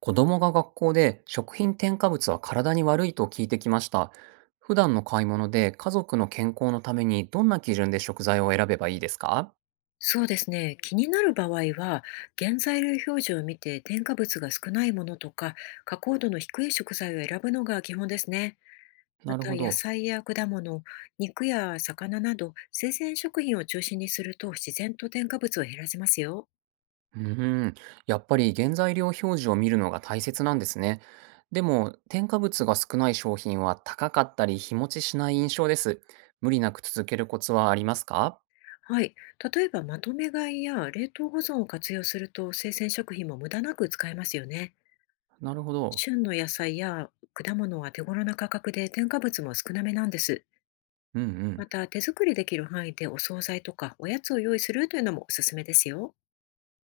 子供が学校で食品添加物は体に悪いと聞いてきました。普段の買い物で家族の健康のためにどんな基準で食材を選べばいいですか？そうですね。気になる場合は、原材料表示を見て添加物が少ないものとか、加工度の低い食材を選ぶのが基本ですね。まなるた、ほ野ど。菜や果物、肉や魚など、生鮮食品を中心にすると自然と添加物を減らせますよ。うーん。やっぱり原材料表示を見るのが大切なんですね。でも、添加物が少ない商品は高かったり日持ちしない印象です。無理なく続けるコツはありますか？はい。例えば、まとめ買いや冷凍保存を活用すると、生鮮食品も無駄なく使えますよね。なるほど。旬の野菜や果物は手頃な価格で添加物も少なめなんです。うんうまん。た、手作りできる範囲でお惣菜とかおやつを用意するというのもおすすめですよ。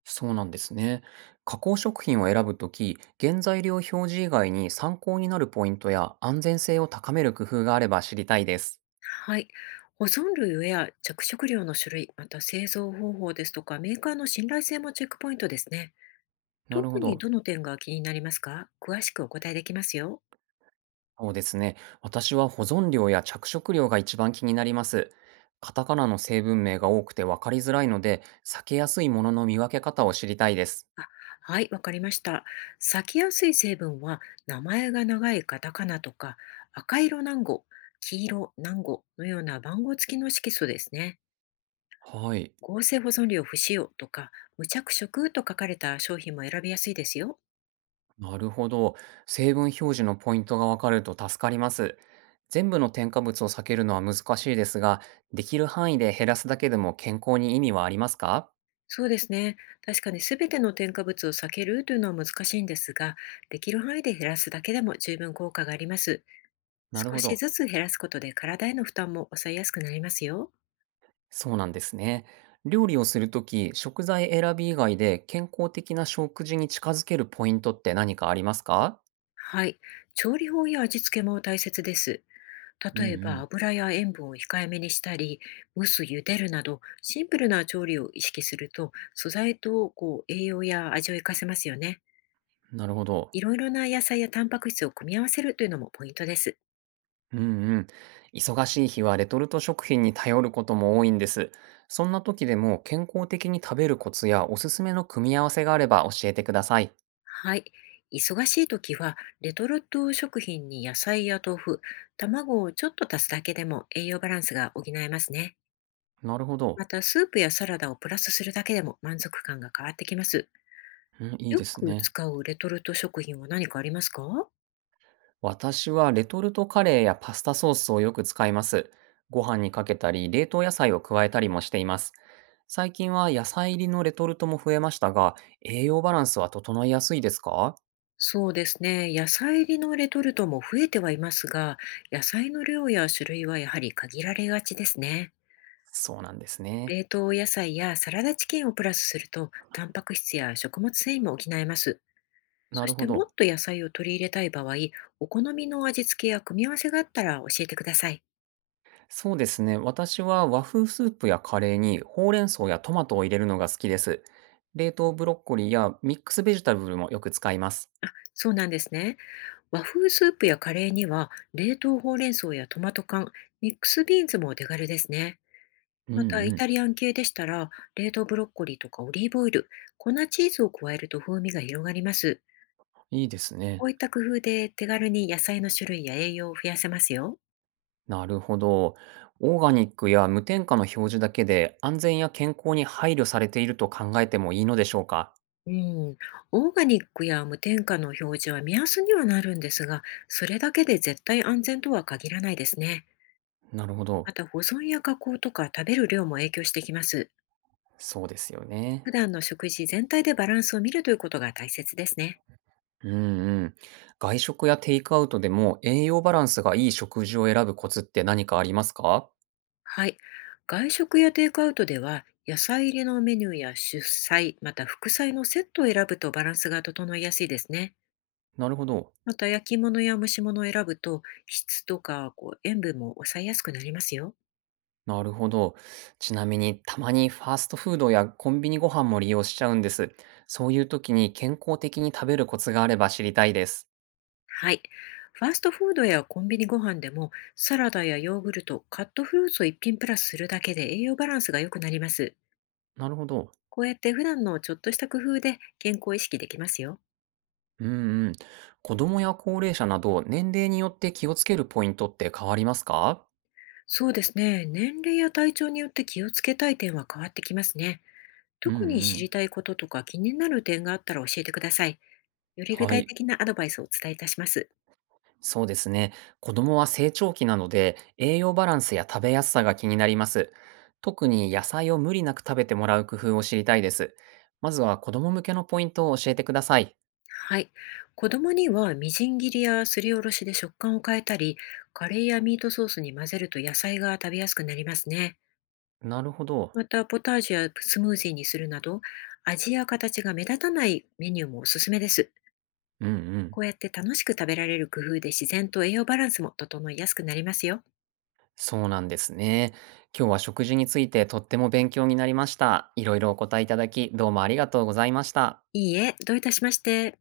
そうなんですね。加工食品を選ぶとき、原材料表示以外に参考になるポイントや安全性を高める工夫があれば知りたいです。はい。保存類や着色料の種類、また製造方法ですとか、メーカーの信頼性もチェックポイントですね。なるほ特にど。どの点が気になりますか？詳しくお答えできますよ。そうですね。私は保存量や着色料が一番気になります。カタカナの成分名が多くて分かりづらいので、避けやすいものの見分け方を知りたいです。あ、はい、わかりました。裂きやすい成分は、名前が長いカタカナとか、赤色南語、黄色南語のような番号付きの色素ですね。はい。合成保存料不使用とか、無着色と書かれた商品も選びやすいですよ。なるほど。成分表示のポイントがわかると助かります。全部の添加物を避けるのは難しいですが、できる範囲で減らすだけでも健康に意味はありますか？そうですね。確かに全ての添加物を避けるというのは難しいんですが、できる範囲で減らすだけでも十分効果があります。なる少ほしど。ずつ減らすことで体への負担も抑えやすくなりますよ。そうなんですね。料理をするとき、食材選び以外で健康的な食事に近づけるポイントって何かありますか？はい。調理法や味付けも大切です。うん例えば、う油や塩分を控えめにしたり、蒸す、茹でるなど、シンプルな調理を意識すると、素材と栄養や味を活かせますよね。ん。なるほど。いろいろな野菜やタンパク質を組み合わせるというのもポイントです。うんうん。忙しい日はレトルト食品に頼ることも多いんです。そんな時でも健康的に食べるコツやおすすめの組み合わせがあれば教えてください。はい。忙しい時は、レトルト食品に野菜や豆腐、卵をちょっと足すだけでも栄養バランスが補えますね。なるほど。また、スープやサラダをプラスするだけでも満足感が変わってきます。うん、いいよですくね。使うレトルト食品は何かありますか？私はレトルトカレーやパスタソースをよく使います。ご飯にかけたり、冷凍野菜を加えたりもしています。最近は野菜入りのレトルトも増えましたが、栄養バランスは整いやすいですか？そうですね。野菜入りのレトルトも増えてはいますが、野菜の量や種類はやはり限られがちですね。そうなんですね。冷凍野菜やサラダチキンをプラスすると、タンパク質や食物繊維も補えます。なそしるほてもど。っと野菜を取り入れたい場合、お好みの味付けや組み合わせがあったら教えてください。そうですね。私は和風スープやカレーにほうれん草やトマトを入れるのが好きです。冷凍ブロッコリーやミックスベジタブルもよく使います。そうなんですね。和風スープやカレーには、冷凍ほうれん草やトマト缶、ミックスビーンズもお手軽ですね。うんまた、イうタん。リアン系でしたら、冷凍ブロッコリーとかオリーブオイル、粉チーズを加えると風味が広がります。いいですこね。ういった工夫で手軽に野菜の種類や栄養を増やせますよ。なるほど。オーガニックや無添加の表示だけで安全や健康に配慮されていると考えてもいいのでしょうか。うん、オーガニックや無添加の表示は目安にはなるんですが、それだけで絶対安全とは限らないですね。なるほど。また、保存や加工とか食べる量も影響してきます。そうですよね。普段の食事全体でバランスを見るということが大切ですね。うんうん。外食やテイクアウトでも栄養バランスがいい食事を選ぶコツって何かありますか？はい。外食やテイクアウトでは、野菜入りのメニューや主菜、また副菜のセットを選ぶとバランスが整いやすいですね。なるほど。また、焼き物や蒸し物を選ぶと、質とか塩分も抑えやすくなりますよ。なるほど。ちなみに、たまにファーストフードやコンビニご飯も利用しちゃうんです。そういう時に健康的に食べるコツがあれば知りたいです。はい。ファーストフードやコンビニご飯でも、サラダやヨーグルト、カットフルーツを一品プラスするだけで栄養バランスが良くなります。なるほど。こうやって普段のちょっとした工夫で健康を意識できますよ。うんうん。子供や高齢者など、年齢によって気をつけるポイントって変わりますか？そうですね。年齢や体調によって気をつけたい点は変わってきますね。うんう特に知ん。りたいこととか気になる点があったら教えてください。より具は体い。的なアドバイスをお伝えいたします。そうですね。子供は成長期なので、栄養バランスや食べやすさが気になります。特に野菜を無理なく食べてもらう工夫を知りたいです。まずは子供向けのポイントを教えてください。はい。子供にはみじん切りやすりおろしで食感を変えたり、カレーやミートソースに混ぜると野菜が食べやすくなりますね。なるほど。また、ポタージュやスムージーにするなど、味や形が目立たないメニューもおすすめです。うんうん。こうやって楽しく食べられる工夫で自然と栄養バランスも整いやすくなりますよ。そうなんですね。今日は食事についてとっても勉強になりました。いろいろお答えいただき、どうもありがとうございました。いいえ、どういたしまして。